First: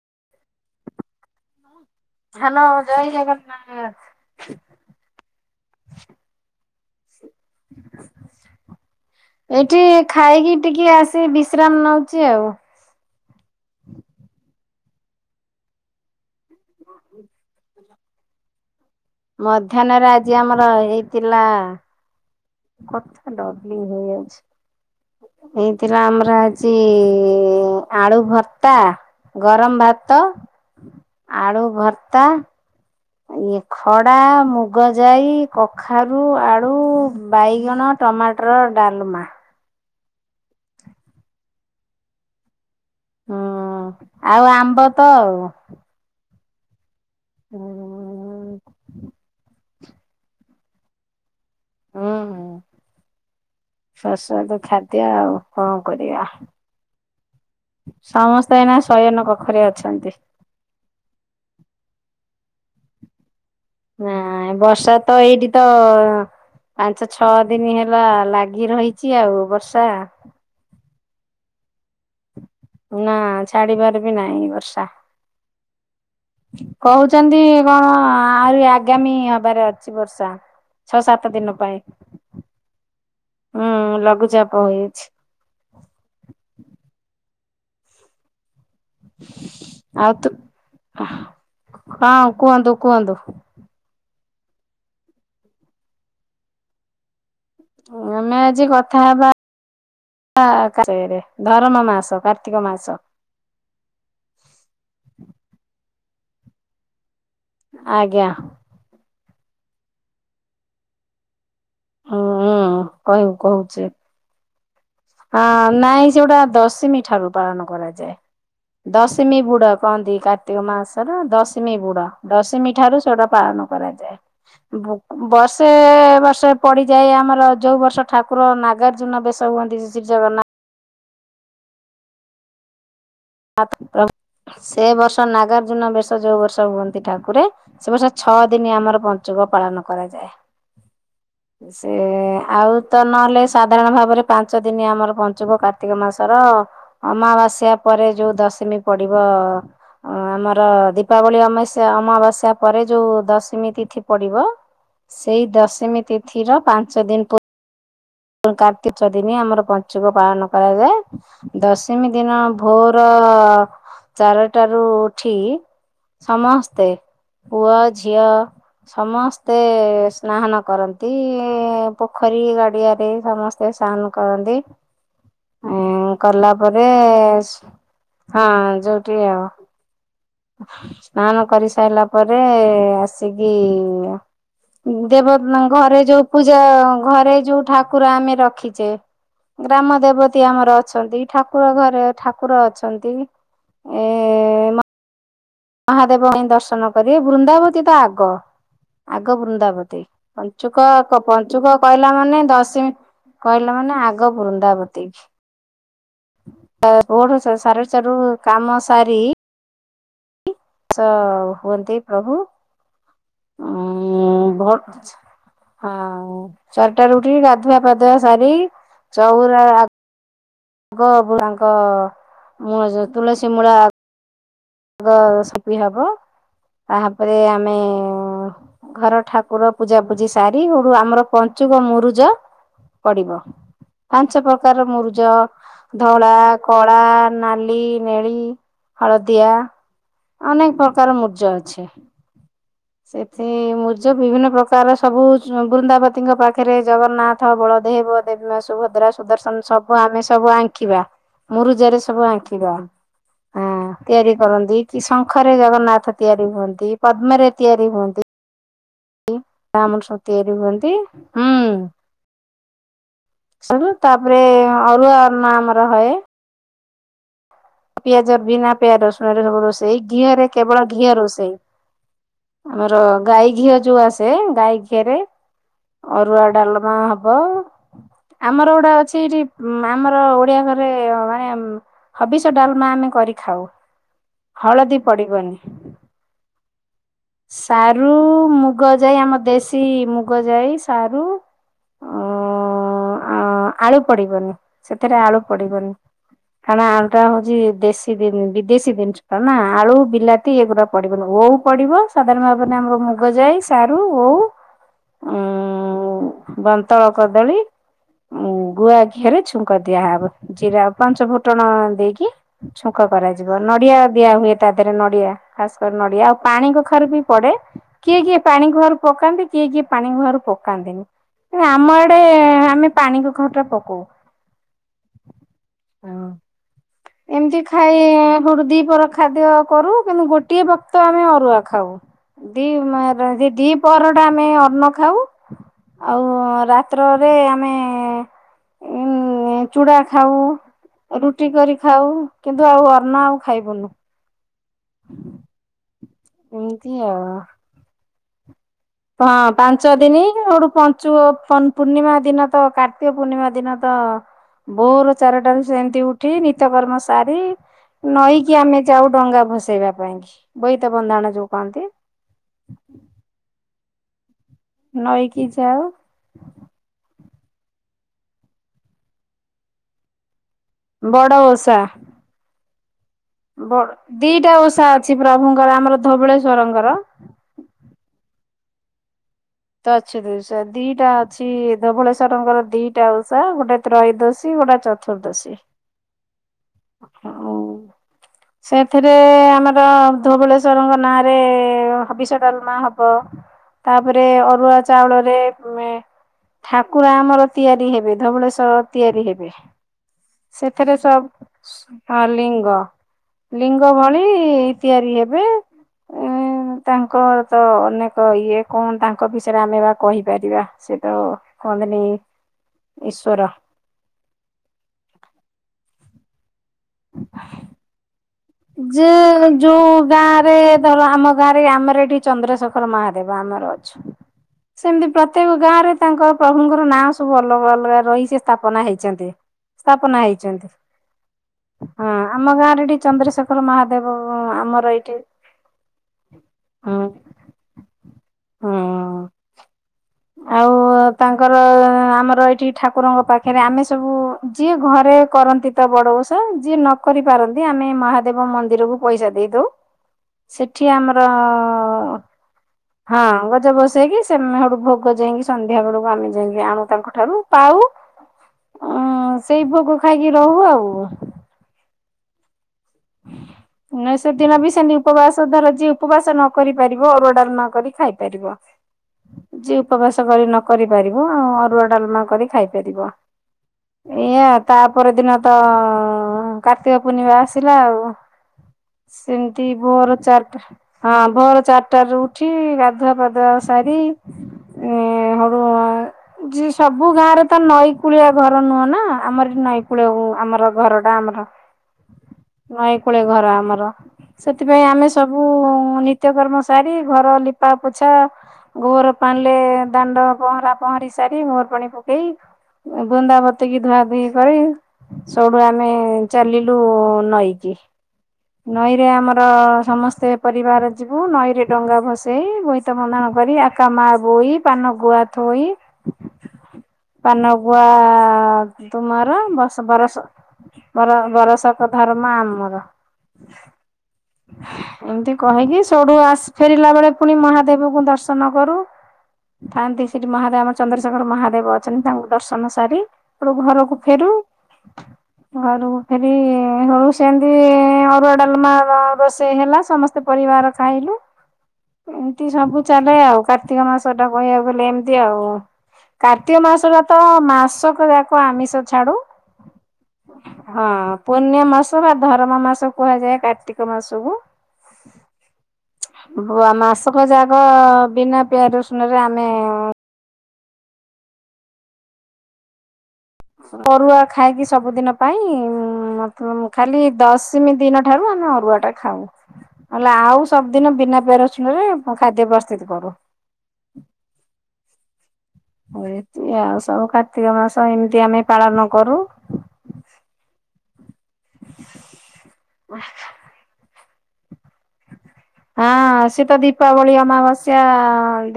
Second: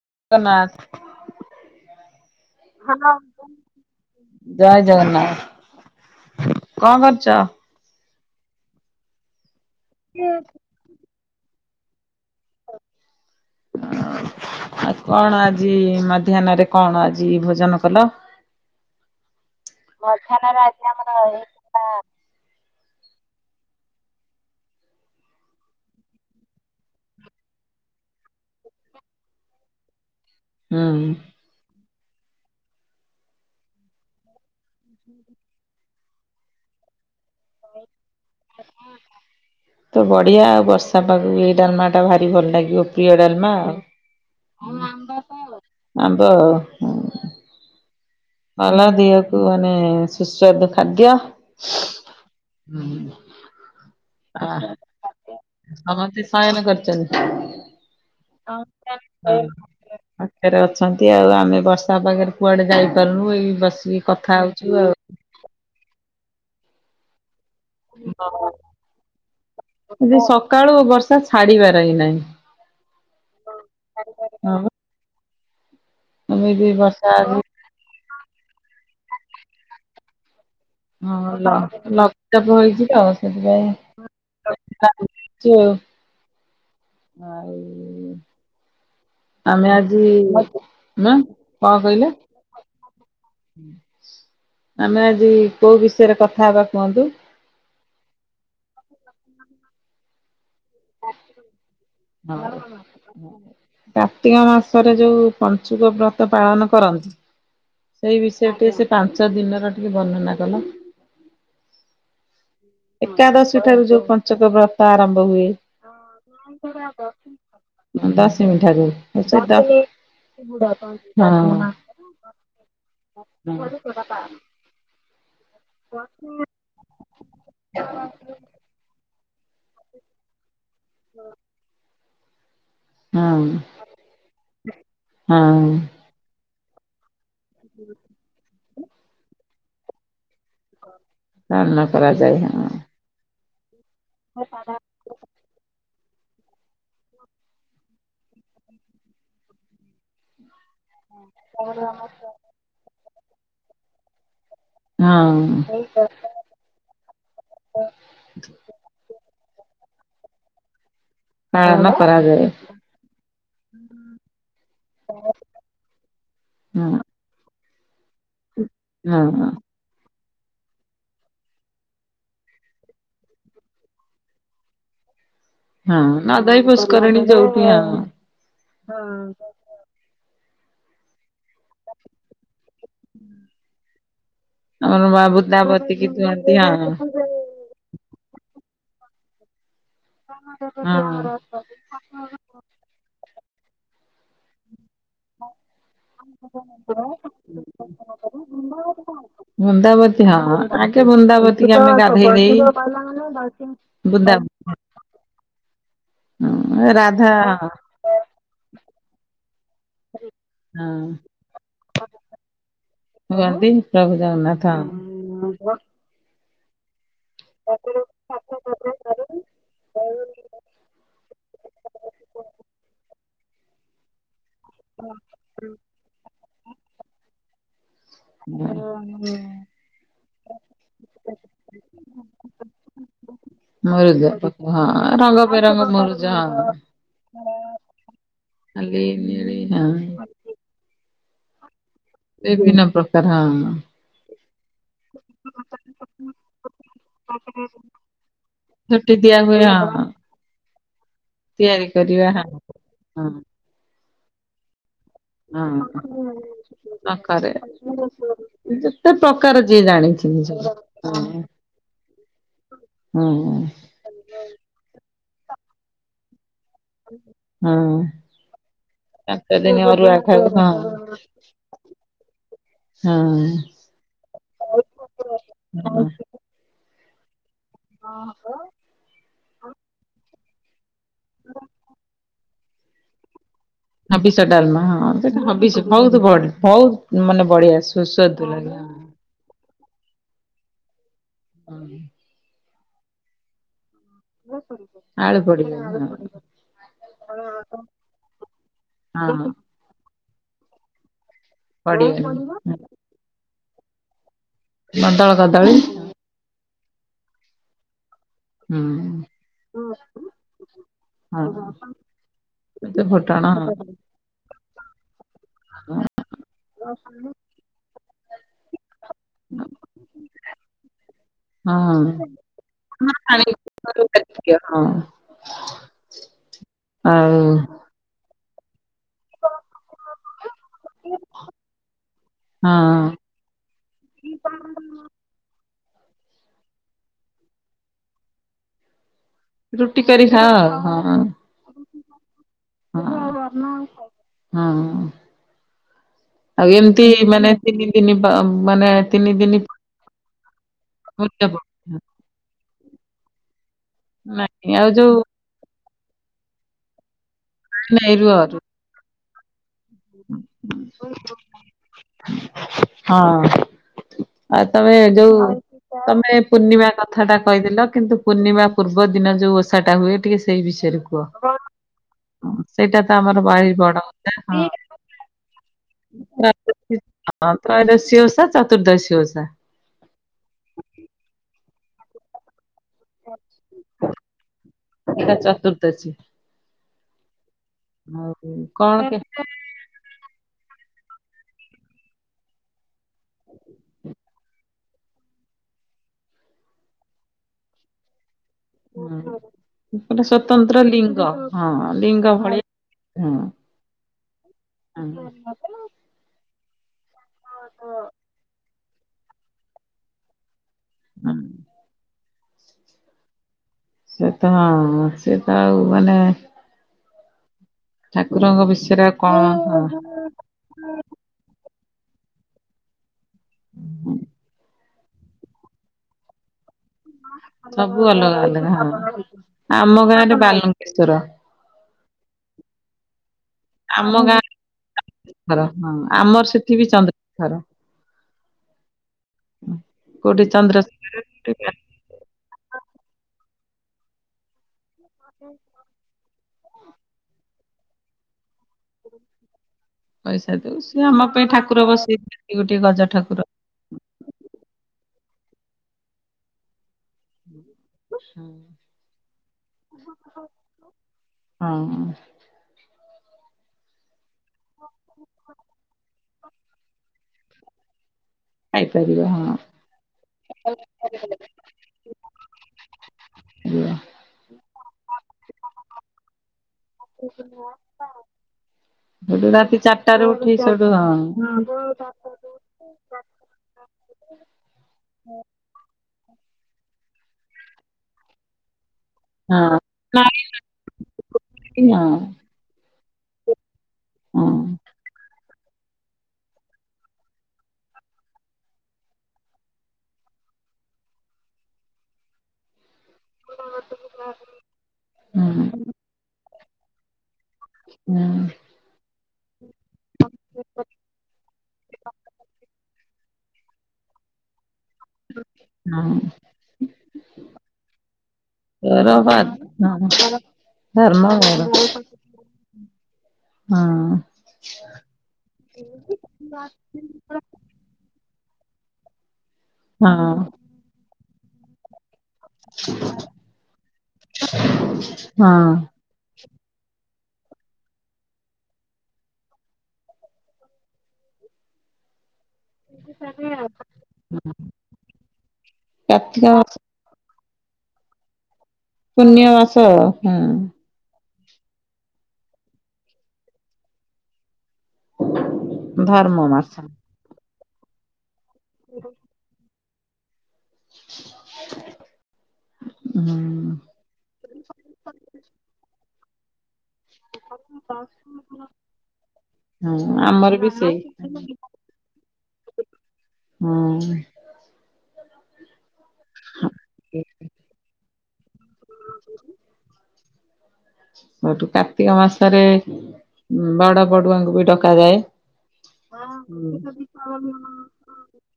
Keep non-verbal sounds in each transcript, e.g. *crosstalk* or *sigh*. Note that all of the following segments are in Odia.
ଜଗନ୍ନାଥ। ହ୍ୟାଲୋ ଜୟ ଜଗନ୍ନାଥ। ଜୟ ଜଗନ୍ନାଥ କଣ କରୁଛ? ଏଠି ଖାଇକି ଟିକେ ଆସି ବିଶ୍ରାମ ନଉଛି ଆଉ। ଆଉ କଣ ଆଜି ମାଧ୍ୟାହ୍ନରେ କଣ ଆଜି ଭୋଜନ କଲ? ମଧ୍ୟାହ୍ନରେ ଆଜି ଆମର ହେଇଥିଲା କଥା ଡ଼ବ୍ଲିଙ୍ଗି ହୋଇଯାଇଛି। ହେଇଥିଲା ଆମର ଆଜି ଆଳୁ ଭର୍ତ୍ତା। ଗରମ ଭାତ। ଭାତ, ହୁଁ ଆଳୁ ଭର୍ତ୍ତା, ଇଏ ଖଡା ମୁଗ ମୁଗ ଜାଇ, କଖାରୁ, ଆଳୁ। ବାଇଗଣ ଟମାଟର ଡାଲମା। ତ ବଢିଆ ଆଉ ବର୍ଷା ପାଗକୁ ଏଇ ଡାଲମା ଟା ଭାରି ଭଲ ଲାଗିବ। ପ୍ରିୟ ହୁଁ ଡାଲମା ଆଉ ଆଉ ତ ଆମ୍ବ କଣ ଆଉ। କରିବୁ ଆମ୍ବ। *inaudible* ହୁଁ ହଂ ସୁସ୍ୱାଦୁ ଖାଦ୍ୟ ହୁଁ ହ୍ନୁ ସୁସ୍ୱାଦୁ ଆହା ଖାଦ୍ୟ ଆଉ କଣ କରିବା। ସମସ୍ତେ ସୟନ କରିଛନ୍ତି। ସମସ୍ତେ ଏଇନା ଶୟନ କକ୍ଷରେ ଅଛନ୍ତି। ପାଖରେ ଅଛନ୍ତି ଆଉ ଆମେ ବଷ ବର୍ଷା ପାଗରେ କୁଆଡେ ଯାଇପାରୁନୁ ଏଇ। ବସିକି କଥା ନାଁଇ ହଉଛୁ ଆଉ। ବର୍ଷା ତ ଏଇଠି ତ ପାଞ୍ଚ ଛଅ। ଦିନି ହେଲା ଲାଗି ରହିଛି ଆଉ ବର୍ଷା ସକାଳୁ ବର୍ଷା ଛାଡିବାର ହିଁ ନାହିଁ। ନା ଛାଡିବାର ବି ନାହିଁ ହଁ ବର୍ଷା। ଏମିତି ବର୍ଷା ଆଜି କହୁଛନ୍ତି କଣ ଆହୁରି ଆଗାମୀ ହବାରେ ଅଛି ବର୍ଷା। ଛଅ ହଁ ସାତ ଦିନ ପାଇଁ ଲଘୁଚାପ ହେଇଛି ତ ହୁଁ ଲଘୁଚାପ ହେଇଛି। ସେଥିପାଇଁ *unintelligible* ଆାଇ *inaudible* ଆମେ ଆଜି ଆଉ ତୁ ନା କଣ କହିଲେ? ହଁ କୁହନ୍ତୁ କୁହନ୍ତୁ ଆମେ ଆଜି କୋଉ ବିଷୟରେ କଥା ହବା କୁହନ୍ତୁ? ଆମେ ଆଜି କଥା ହବା ସେ ଧରମ କାର୍ତ୍ତିକ ମାସରେ ଯୋଉ ପଞ୍ଚୁକ ବ୍ରତ ତ ପାଳନ କରନ୍ତି, ସେଇ ଆଜ୍ଞା ବିଷୟ ଟିକେ ସେ ପାଞ୍ଚ ପାଞ୍ଚଦିନର ଟିକେ ବର୍ଣ୍ଣନା କଲ। ହୁଁ କହିବୁ କହୁଛି। ଏକାଦଶୀଠାରୁ ଯୋଉ ପଞ୍ଚୁକ ବ୍ରତ ଆରମ୍ଭ ହୁଏ ହଁ ନାଇଁ ସେଗୁଡା ଦଶିମୀ ଠାରୁ ପାଳନ କରାଯାଏ। ଦଶମୀ ଠାରୁ। ଦଶିମୀ ବୁଡ କହନ୍ତି, କାର୍ତ୍ତିକ ମା ମାସର ଦଶିମୀ ବୁଡ। ହଁ ଦଶିମୀ ଠାରୁ ସେଗୁଡ଼ା ହଁ ପାଳନ ହଁ କରାଯାଏ। ବୁକୁ ବର୍ଷ ର୍ଷେ ବର୍ଷେ ପଡ଼ିଯାଏ ଆମର ଯୋଉ ବର୍ଷ ଠାକୁର ନାଗାର୍ଜୁନ ବେଶ ହୁଅନ୍ତି, ସେ ଶ୍ରୀଜଗନ୍ନା ହଁ। ତାପରେ ପ୍ରଭୁ, ସେ ବର୍ଷ ନାଗାର୍ଜ୍ଜୁନ ବେଶ ଯୋଉ ବର୍ଷ ହୁଅନ୍ତି ଠାକୁ କୁରେ, ସେ ବର୍ଷ ଛଅ ଦିନି ଆମର ପଞ୍ଚୁକ ପାଳନ କରାଯାଏ। ପାଳନ ସେ କରାଯାଏ ହଁ ଆଉ ତ ନଅଲେ ସାଧାରଣ ଭାବରେ ପାଞ୍ଚ ଦିନି ଆମର ପଞ୍ଚୁକ କା କାର୍ତ୍ତିକ ମାସର ଅମାବାସ୍ୟା ପରେ ଯୋଉ ଦଶମୀ ପଡିବ, ଅ ଆମ ର ଦୀପାବଳି ଅମେଇସା ଅମାବାସ୍ୟା ପରେ ଯୋଉ ଦଶମୀ ତିଥି ପଡିବ ହଁ ସେଇ ଦଶମୀ ତି ପାଞ୍ଚଦିନ ପୁ ପୁଣି କାର୍ତ୍ତି ପାଞ୍ଚଦିନି ଆମର ପଞ୍ଚୁକ ପାଳନ କରାଯାଏ। ପାଳନ ଦଶିମୀ ଦିନ କରାଯାଏ ଭୋର ଅ ଚାରଟାରୁ ଉଠିକି ହଁ ସମସ୍ତେ, ପୁଅ ଆଉ ଝିଅ ହଁ ସମସ୍ତେ ସ୍ନାହାନ କରନ୍ତି, ଇ ପୋଖରୀ ଗାଡ଼ିଆରେ ଟେଇ ସମସ୍ତେ ସାହାନ କରନ୍ତି। ହଁ ଏଁ କଲା ନଦଇ ପରେ, ପୁଷ୍କରିଣୀ ଯୋଉଠି ହଁ ହଁ ଯୋଉଠି ଆଉ। ସ୍ନାହାନ କରିସାଇଲା ପରେ, ଆସିକି ଆମର ମା ଦେବ ଘରେ ବୁଦାବତୀକି ଯୋଉ ଧୁଅନ୍ତି ପୂଜା, ହଁ ଘରେ ଯୋଉ ଠାକୁର ଆମେ ରଖି ଚେ, ଗ୍ରାମ ଦେବତୀ ଆମର ହଁ ଅଛନ୍ତି, ଠାକୁର ଘରେ ଠାକୁର ଅଛନ୍ତି ଏ ମା ମହାଦେବଙ୍କୁ ପାଇଁ ଦର୍ଶନ କରିବେ। ବୃନ୍ଦାବତୀ ତ ଆଗ ଆଗ ବୃନ୍ଦାବତୀ। ହଁ ପଞ୍ଚୁକ ଆଗେ କ-କ ବୃନ୍ଦାବତୀକି ପଞ୍ଚୁକ ଆମେ କହିଲା ଗାଧେଇ ମାନେ ଦେଇ ଦଶମୀ କହିଲା ମାନେ ଆଗ ବୁଦା ବୃନ୍ଦାବତୀ। *inaudible* ରାଧା ଭୋଡ ସାଢ଼େ ଚାରିରୁ କାମ ସାରି ହଁ *inaudible* ସ ହୁଅନ୍ତି ପ୍ରଭୁ। ହୁଅନ୍ତି *unintelligible* ପ୍ରଭୁ ଜଗନ୍ନାଥ ଚାରଟାରୁ ଉଠିକି, ଗାଧୁଆ ପାଧୁଆ ସାରି, ଚଉରା ଆ ଆଗ ବୁଳାଙ୍କ ମୂଳ ଯୋଉ ତୁଳସୀ ମୂଳା ଙ୍କ ସଫି ହବ, ତାହାପରେ ଆମେ ହଁ ଘର ଠାକୁର ପୂଜାପୂଜି ସାରି, ହେଉଠୁ ଆମର ପଞ୍ଚୁକ ମୁରୁଜ ପଡିବ। ମୁରୁଜ ପାଞ୍ଚ ହଁ ପ୍ରକାରର ମୁରୁଜ ରଙ୍ଗ ବେରଙ୍ଗ ମୁରୁଜ ଧଳା, ହଁ। କଳା, ନାଲି, ନେଳି ନାଲି, ହଳଦିଆ ନେଳି ନାଇଁ ଅନେକ ପ୍ରକାରର ମୁରୁଜ ଅଛି। ବିଭିନ୍ନ ପ୍ରକାର ସେଥି ହଁ। ମୁରୁଜ ବିଭିନ୍ନ ପ୍ରକାରର ସବୁ ବୃନ୍ଦାବତୀଙ୍କ ପାଖରେ ଜଗନ୍ନାଥ ଥ, ବଳଦେହେବ, ଦେବ ସୁଭଦ୍ରା, ଝୋଟି ଦିଆ ସୁଦର୍ଶନ ହୁଏ ସବୁ ହଁ ଆମେ ସବୁ ଆଙ୍କିବା। ତିଆରି ମୁରୁଜରେ ସବୁ କରିବା ହଁ। ଆଙ୍କିବା। ହଁ। ତିଆରି କରନ୍ତି, କି ଶଙ୍ଖରେ ହଁ ଜଗନ୍ନାଥ ତିଆରି ହୁଅନ୍ତି, ପଦ୍ମରେ ତିଆରି ହୁଅନ୍ତି। *unintelligible* ଯେତେ ପ୍ରକାର ଯିଏ ଆମର ସବୁ ଜାଣିଛି ତିଆରି ସେ ହୁଅନ୍ତି ହଁ। ହଁ ସୋଉଟୁ ତାପରେ ଅରୁଆ ଅର୍ଣ୍ଣ ଆମର ହଏ। *unintelligible* ପିଆଜ ବିନା ପିଆଜ ରସୁଣରେ ପାଞ୍ଚ ସବୁ ଦିନ ରୋଷେଇ, ଅରୁଆ ଖାଉ ଘିଅରେ ହଁ। କେବଳ ଘିଅ ରୋଷେଇ। ଆମର ହଁ ହଁ ଗାଈ ଘିଅ ଯୋଉ ଆସେ, ଗାଈ ଘିଅରେ ଅରୁଆ ଡାଲମା ହବ, ଆମର ଗୋଟାଏ ଅଛି ଇଠି ଆମର ଓଡ଼ିଆ ଘରେ ମାନେ ହବିଷ୍ୟ ଡାଲମା ଆମେ କରି ଖାଉ। ହବିଷ ଡାଲମା ହଳଦୀ ହଁ ସେଟା ପଡିବନି। ହବିଷ ବହୁତୁ ବଡ ବହୁତୁ ସାରୁ, ମୁଗ ଯାଇ ଆମ ଦେଶୀ ମୁଗ ଯାଇ ସାରୁ ହଁ ଆଳୁ ପଡିବନି ସେଥିରେ ଆଳୁ ପଡିବନି କାରଣ ଆଳୁଟା ହଉଛି ଦେଶୀ ଦ ବିଦେଶୀ ଜିନିଷ କ ହଁ ନା ଆଳୁ ବିଲାତି ଇଗୁଡା ପଡିବନି ଓଉ ପଡିବ ସାଧାରଣ ପଡିବନି। ଭାବରେ ଆମର ମୁଗ ଯାଇ ସାରୁ ଓଉ କଦଳ କଦଳୀ ତଳ କଦଳୀ ଉ ହୁଁ ଗୁଆ ଘିଅରେ ଛୁଙ୍କ ଦିଆହବ ଜିରା ପାଞ୍ଚ ହଁ ଫୁଟଣ ଦେଇକି ଛୁଙ୍କ ଫୁଟଣ କରାଯିବ ନ ହଁ। ନଡିଆ ଦିଆ ହୁଏ ତା ଦେହରେ ନଡିଆ ଖାସ କରି ନଡିଆ ଆଉ ପାଣି କଖାରୁ ପଡେ କିଏ କିଏ ପାଣି ଘହରୁ ପକାନ୍ତି କିଏ କିଏ ପାଣି ଘହରୁ ପକାନ୍ତିନି ଆମ ଏଡେ ଆମେ ପାଣି କ ଖା ପକଉ ହଁ ହଁ ଆଉ ଏମିତି ଖାଇ ୁ ଦିପ ଖାଦ୍ୟ କରୁ କିନ୍ତୁ ଗୋଟିଏ ଭକ୍ତ ଆମେ ଅରୁଆକୁ ହଁ ଦି ଦି ପହରଟା ଆମେ ଅନ୍ନ ଖାଉ ଆଉ ରାତ୍ରରେ ଆମେ ଚୁଡା ରୁଟି କରି ଖାଉ ଖାଅ ହଁ ହଁ। ରୁଟି କରି ଖାଉ କିନ୍ତୁ ଆଉ ଅର୍ଣ ଆଉ ଖାଇବୁନୁ ହଁ ଆଉ ଏମିତି ମାନେ ତିନି ତିନି ମାନେ ହଁ ଦିନି ପାଞ୍ଚ ଦିନ ଆୋଠୁ ପଞ୍ଚୁ ପୂର୍ଣ୍ଣିମା ଦିନ ତ କାର୍ତ୍ତିକ ପୂର୍ଣ୍ଣିମା ଦିନ ତ ନାଇଁ ତ ଆଉ ବୋର ଯୋଉ ଚାରିଟାରୁ ସେମିତି ଉଠି ନିତକର୍ମ ସାରି ନାଇଁ ରୁହ ନଈକି ଆମେ ଯାଉ ଡଙ୍ଗା ଭସେଇବା ପାଇଁ କି ବୋଇତ ବଧାଣ ଯୋଉ କହନ୍ତି ହଁ ଆଉ ତମେ ଯୋଉ ନଈକି ଯାଉ ତମେ ପୂର୍ଣିମା କଥାଟା କହିଦେଲ କିନ୍ତୁ ପୂର୍ଣ୍ଣିମା ପୂର୍ବ ଦିନ ଯୋଉ ଓଷାଟା ହୁଏ ଟିକେ ସେଇ ବିଷୟରେ କୁହ ବଡ ଓଷା ସେଇଟା ତ ଆମର ବାାଇ ବଡ ଦିଟା ହ ଓଷା ଅଛି ପ୍ରଭୁଙ୍କର ଆମର ହଁ ଧବଳେଶ୍ଵରଙ୍କର। ତ୍ରୟୋଦଶୀ ଓଷ ଚତୁର୍ଦ୍ଦଶୀ ଓଷ ତ ଅଛି ଦୁଇଶହ ଦିଟା ଅଛି ଧବଳେଶ୍ଵରଙ୍କର ଦିଟା ଗୋଟେ ଉଷା ଗୋଟେ ତ୍ରୟୋଦଶୀ ଗୋଟେ ଏଇଟା ଚତୁର୍ଦ୍ଦଶୀ ଚତୁର୍ଦ୍ଦଶୀ। ହ ଆଉ କଣ ସେଥିରେ କେ ଆମର ଧୁବଳେଶ୍ଵରଙ୍କ ନାଁ ରେ ବିଷ ଡାଲମା ହବ ତାପରେ ଅରୁଆ ଚାଉଳରେ ଠାକୁରା ଆମର ତିଆରି ହେବେ ଧବଳ ତ ତିଆରି ହୁଁ ହେବେ ଗୋଟେ ସ୍ଵତନ୍ତ୍ର ସେଥିରେ ଲିଙ୍ଗ ସବ ହଁ ହଁ ଭଳିଆ ଲିଙ୍ଗ ହଁ ଲିଙ୍ଗ ଭଳି ତିଆରି ହେବେ ହଁ। ତାଙ୍କର ତ ଅନେକ ଇଏ କଣ ତାଙ୍କ ବିଷୟରେ ଆମେ ବା କହିପାରିବା ସେ ତ ହଁ କୁହନ୍ତିନି ଈଶ୍୍ୱର ପଲେ ବିଷୟରେ ଯେ ଆଉ କଣ ହଁ ଯୋଉ ଗାଁ ରେ ଧର ଆମ ଗାଁରେ ଆମର ଏଠି ଚନ୍ଦ୍ରଶେଖର ମାହାନ୍ତି ଦେବା ଆମର ଅଛ ସେମତି ପ୍ରତ୍ୟେକ ଗାଁ ରେ ତାଙ୍କ ପ୍ରଭୁଙ୍କ ନାଁ ସବୁ ଅଲଗା ଅଲଗା ସବୁ ରହି ସେ ଅଲଗା ସ୍ଥାପନା ହଁ। ହେଇଛନ୍ତି ଆମ ସ୍ଥାପନା ଗାଁରେ ହେଇଛନ୍ତି ବାଲୁଙ୍କେଶ୍ଵର ହଁ ଆମ ଗାରଡି ଚନ୍ଦ୍ରଶେ ଶର ମହାଦେବ ଆମ ଗାଁରେ ଆମର ଏଇଠି ହଁ ଆମର ସେଠି ବି ହୁଁ ଚନ୍ଦ୍ରଶେଖର ହଁ କୋଉଠି ଆଉ ଚନ୍ଦ୍ରଶେଖର ତାଙ୍କର କୋଉଠି ଆମର ଏଇଠି ଠାକୁରଙ୍କ ପାଖରେ ଆମେ ସବୁ ଯିଏ ଘରେ କରନ୍ତି ତ ବଡଷ ଯିଏ ନ କରି ପାରନ୍ତି ଆମେ ମହାଦେବ ମନ୍ଦିରକୁ ପଇସା ଦେଇଦଉ ପଇସା ଦଉ ସେଠି ସିଏ ଆମର ଆମ ପାଇଁ ଠାକୁର ବସେଇଛନ୍ତି ଗୋଟେ ଗଜ ହଁ ଠାକୁର। ଗଜ ବସେଇକି ସେଠୁ ଭୋଗ ଯାଇକି ସନ୍ଧ୍ୟା ବେଳକୁ ଆମ ଯାଇକି ଆଣୁ ତା ଠାରୁ ପାଉ ସେଇ ଭୋଗ ଖାଇକି ରହୁ ଆଉ ହଁ ନା ସେଦିନ ବି ସେନି ଉପବାସ ଧର ଯିଏ ଉପବାସ ନ କରି ପାରିବ ନ କରି ଖାଇ ପାରିବ। ଖାଇପାରିବ ହଁ ଯିଏ ଉପବାସ କରି ନ କରି ପାରିବ ଆଉ ଅରୁଆ ଡାଲମା କରି ଖାଇପାରିବ। ଖାଇପାରିବ ଏଇଆ ତାପରଦିନ ତ- କାର୍ତ୍ତିକ ପୂର୍ଣ୍ଣିମା ଆସ୍ ଥିଲା ଆଉ। ସେଠୁ ସେମିତି ରାତି ଭୋର ଚାରିଟାରେ ଉଠି ଚାରିଟା ସେଠୁ ହଁ ଭୋର ଚାରିଟା ରୁ ଉଠି ଗାଧୁଆ ପାଧୁଆ ସାରି ଇଁ ହଉ ଆଉ। ଯି ସବୁ ଗାଁ ରେ ତ ନଈ କୂଳିଆ ଘର ନୁହଁ ନା? ଆମର ଏଠି ହଁ ନଈକୂଳ ଆମର ଘର ଟା ଆମର ନାଇଁ ହଁ ନଈ କୂଳ ଘର ଆମର। ହଁ ସେଥିପାଇଁ ଆମେ ସବୁ ନିତ୍ୟକର୍ମ ସାରି ଘର ଲିପା ପୋଛା ଗୋବର ପାଣି ରେ ଦାଣ୍ଡ ପହଁରା ପହଁରା ମାରି ସାରି ଗୋବର ପାଣି ପକେଇ ବୃନ୍ଦାବତୀ କି ଧୁଆଧୁଇକରି ସେଇଠୁ ହଁ ଆମେ ଚାଲିଲୁ ନଈ କି ନଈରେ ଆମର ସମସ୍ତେ ପରିବାର ଯିବୁ ନଈରେ ଡଙ୍ଗା ଭସେଇ ବୋଇତ ବନ୍ଦାଣ କରି ଆକା ମା ବୋଇ ପାନ ଗୁଆ ଥୋଇ ହଁ ହଁ। ପାନ ଗୁଆ- ତୋର ତୁମର ବା ବର୍ଷ ହଁ ବରଷ ଧର୍ମ କର। ବରଷକ ଧର୍ମ ଆମର। ହଁ ଏମତି କହିକି ସଠୁ ଆସି- ଫେରିଲା ବେଳେ ପୁଣି ମହାଦେବଙ୍କୁ ଦର୍ଶନ ଦର୍ଶନ କରୁ ଥାନ୍ତି ସେଠି ହଁ ମହାଦେବ ଆମ ଚନ୍ଦ୍ରଶେଖର ମହାଦେବ ଅଛନ୍ତି ତାଙ୍କୁ ଦର୍ଶନ ସାରି ଘରକୁ ଫେରୁ ହଁ ଘରକୁ ଫେରି ସେମିତି ଅରୁଆ ଡାଲମା ରୋଷେଇ ହେଲା ସମସ୍ତେ ପରିବାର ଖାଇଲୁ। ଏମିତି ସବୁ ଚାଲେ ଆଉ କାର୍ତ୍ତିକ ମାସ ଟା କହିବାକୁ ଗଲେ ଏମତି ଆଉ। କାର୍ତ୍ତିକ ମାସଟା ତ ମାସକ ଯାକ ଆମିଷ ଛାଡୁ। ପୁଣ୍ୟ ମାସ ଆଉ। ହୁଁ ପୁର୍ଣ୍ୟ ମାସ ବା ଧରମ ମାସ କୁହାଯାଏ କାର୍ତ୍ତିକ ମାସ କୁ। ଧର୍ମ ମାସ। ମାସକ ଯା ହଁ ବିନା ପିଆ ରସୁଣରେ ଆମେ *inaudible* ଅରୁଆ ଖାଇକି ସବୁଦିନ ପାଇଁ ମଧୁ ମୁଁ ଖାଲି ଏ ଦଶମୀ ଦିନ ଠାରୁ ଆମେ ଅରୁଆ ଟା ଖାଉ। ନ ହଁ ହେଲେ ଆଉ ଆମର ବି ସବୁଦିନ ସେଇ ବିନା ପିଆଜ ରସୁଣ ରେ ଖାଦ୍ୟ ପ୍ରସ୍ତୁତ କରୁ। ହୁଁ। ଏତି ଆଉ ସବୁ କାର୍ତ୍ତିକ ମାସ ଏମିତି ଆମେ ପାଳନ କରୁ। ସେଠୁ କାର୍ତ୍ତିକ ମାସରେ ବଡ ବଡୁଆଙ୍କୁ ବି ଡକାଯାଏ। ହଁ ସେ ତ ହୁଁ। ଦୀପାବଳି ଅମାବାସ୍ୟା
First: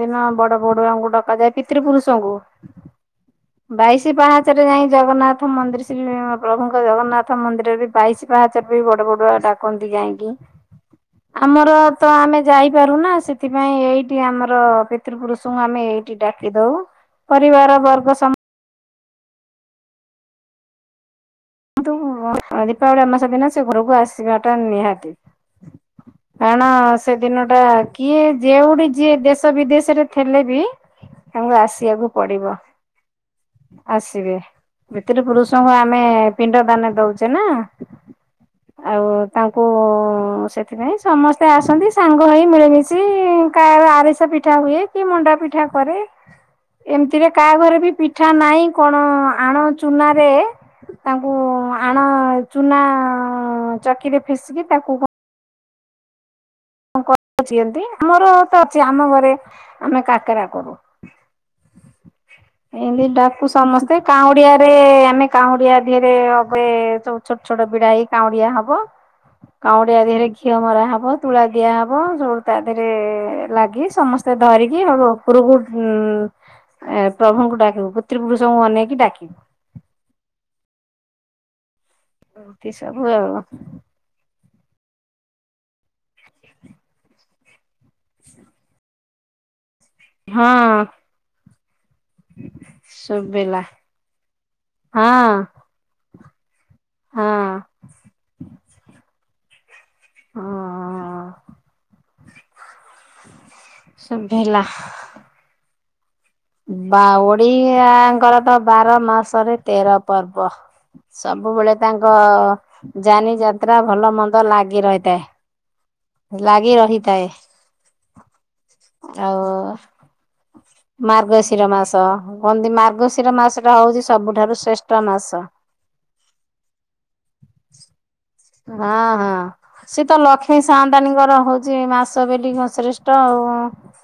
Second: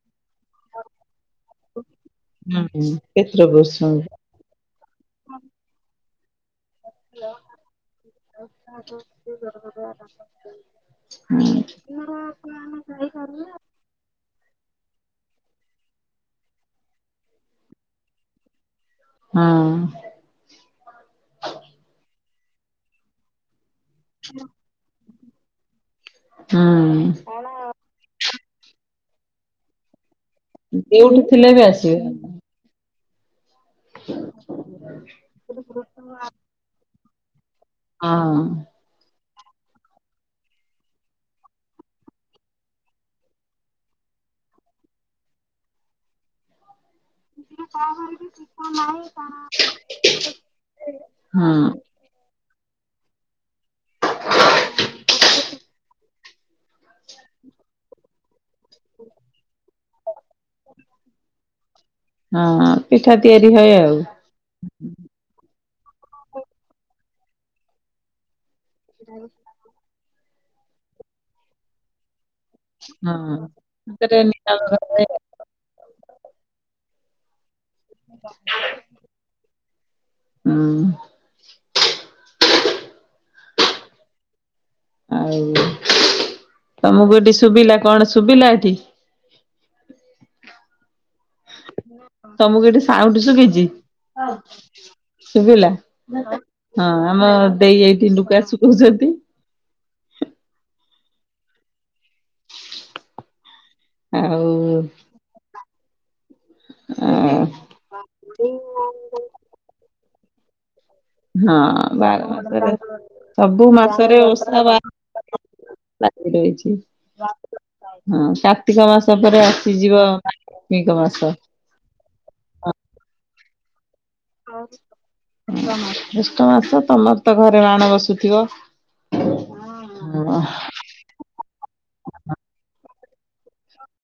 ଦିନ ବଡ ବଡୁଆଙ୍କୁ ଡକ ଯାଏ ପିତୃ ପୁରୁଷଙ୍କୁ ହୁଁ କ୍ଷେତ୍ର ପୁରୁଷଙ୍କୁ ବାଇଶି ପାହାଚରେ ଯାଇ ଜଗନ୍ନାଥ ମନ୍ଦିର ସେ ପ୍ରଭୁଙ୍କ ଜଗନ୍ନାଥ ମନ୍ଦିର ବି ବାଇଶି ପାହାଚରେ ବି ବଡବାଡ଼ୁଆ ଡାକନ୍ତି ଯାଇକି। ହୁଁ ଆମର ତ ଆମେ ଯାଇପାରୁନା ସେଥିପାଇଁ ଏଇଠି ଆମର ପିତୃ ପୁରୁଷଙ୍କୁ ଆମେ ଏଇଠି ଡାକି ଦଉ ପରିବାର ବର୍ଗ ସମ୍ ହୁଁ। କିନ୍ତୁ ଦୀପାବଳି ଅମାବାସ୍ୟା ଦିନ ସେ ଘରକୁ ଆସିବା ଟା ନିହାତି। କାରଣ ହୁଁ। ସେଦିନ ଟା କିଏ ଯେଉଠି ଯିଏ ଦେଶ ବିଦେଶରେ ଥିଲେ ବି ଯୋଉଠି ଥିଲେ ତାଙ୍କୁ ବି ଆସିବେ ଆସିବାକୁ ପଡିବ। ଆସିବେ ପିତୃ ପୁରୁଷଙ୍କୁ ଆମେ ପିଣ୍ଡ ଦାନ ଦଉଛେ ନା। ହଁ। ଆଉ ତାଙ୍କୁ ସେଥିପାଇଁ ସମସ୍ତେ ଆସନ୍ତି ସାଙ୍ଗ ହେଇ ମିଳିମିଶି କାହାର ଆରିସା ପିଠା ହୁଏ କି ମଣ୍ଡା ପିଠା କରେ ଏମିତିରେ କାହା ଘରେ ବି ପିଠ ପିଠା ନାହିଁ କଣ ଆଣ ଚୁନାରେ ତାଙ୍କୁ ହଁ। ଆଣ ଚୁନା ଆ-ଚାକିରେ ଫେସିକି ତାକୁ କଣ? *inaudible* ଆମର ତ ଅଛି ଆମ ଘରେ ଆମେ କାକରା କରୁ। ହଁ ଏମିତି ପିଠା ଡାକୁ ତିଆରି ହୁଏ ସମସ୍ତେ। ଆଉ କାଉଁଡିଆରେ ଆମେ କାଉଁଡିଆ ଧିଅରେ ଅଗେ ସବୁ ଛୋଟ ଛୋଟ ବିଡା ହେଇ କାଉଁଡିଆ ହବ। କାଉଁଡିଆ ଧିଅରେ ଘିଅ ମରା ହବ। ତୁଳା ଦିଆ ହବ। ସବୁ ତା ଦେହରେ ହଁ। ଲାଗି ସେଥିରେ ସମସ୍ତେ ନିଆଁ ଧରିକି ଲଗାଯାଏ ସେଉଠୁ ଉପରକୁ ଉଁ, ଏ ପ୍ରଭୁଙ୍କୁ ଡାକିବୁ। ପୁତ୍ରିପୁରୁଷଙ୍କୁ ଅନେଇକି ଡାକିବୁ। ହୁଁ ଏମତି ସବୁ ଆଉ। ଆଉ ତୋମକୁ ଏଠି ଶୁବିଲା କଣ ଶୁବିଲା ଏଠି? ହଁ। ତୋମକୁ ଏଠି ସାଉଣ୍ଡ ଶୁଭିଚି? ଶୁଭିଲା? ହଁ ଆମ ଦେଇ ଏଇଠି ଲୁଗା ଶୁଖଉଛନ୍ତି। ହଁ। ଶୁଭିଲା। ଆଉ ବା ଅ ଓଡିଆଙ୍କର ତ ବାର ମାସରେ ତେର ପର୍ବ। ସବୁବେଳେ ହଁ ତାଙ୍କ ବାର ମାସରେ ଯାନି ସବୁ ଯାତ୍ରା ଭଲ ମନ୍ଦ ଲାଗି ରହିଥାଏ। *unintelligible* ଦେଇଛି ଲାଗି ରହିଥାଏ ହଁ କାର୍ତ୍ତିକ ମାସ ଆଉ ପରେ ଆସିଯିବ। ନିକ ମାସ। ଶିର ମାସ। କହନ୍ତି ମାର୍ଗଶିର ମାସ ଟା ହଉଚି ସବୁଠାରୁ ଶ୍ରେଷ୍ଠ ମାସ। ଜ୍ୟେଷ୍ଠ ମାସ। ତୋମର ତ ଘରେ ମାଣ ବସୁଥିବ? ହଁ ହଁ। ସେ ତ ହଁ। ଲକ୍ଷ୍ମୀ ସାଆନ୍ତାଣୀଙ୍କର ହଉଚି ମାସ ବୋଲି ହଁ ଶ୍ରେଷ୍ଠ ଆଉ।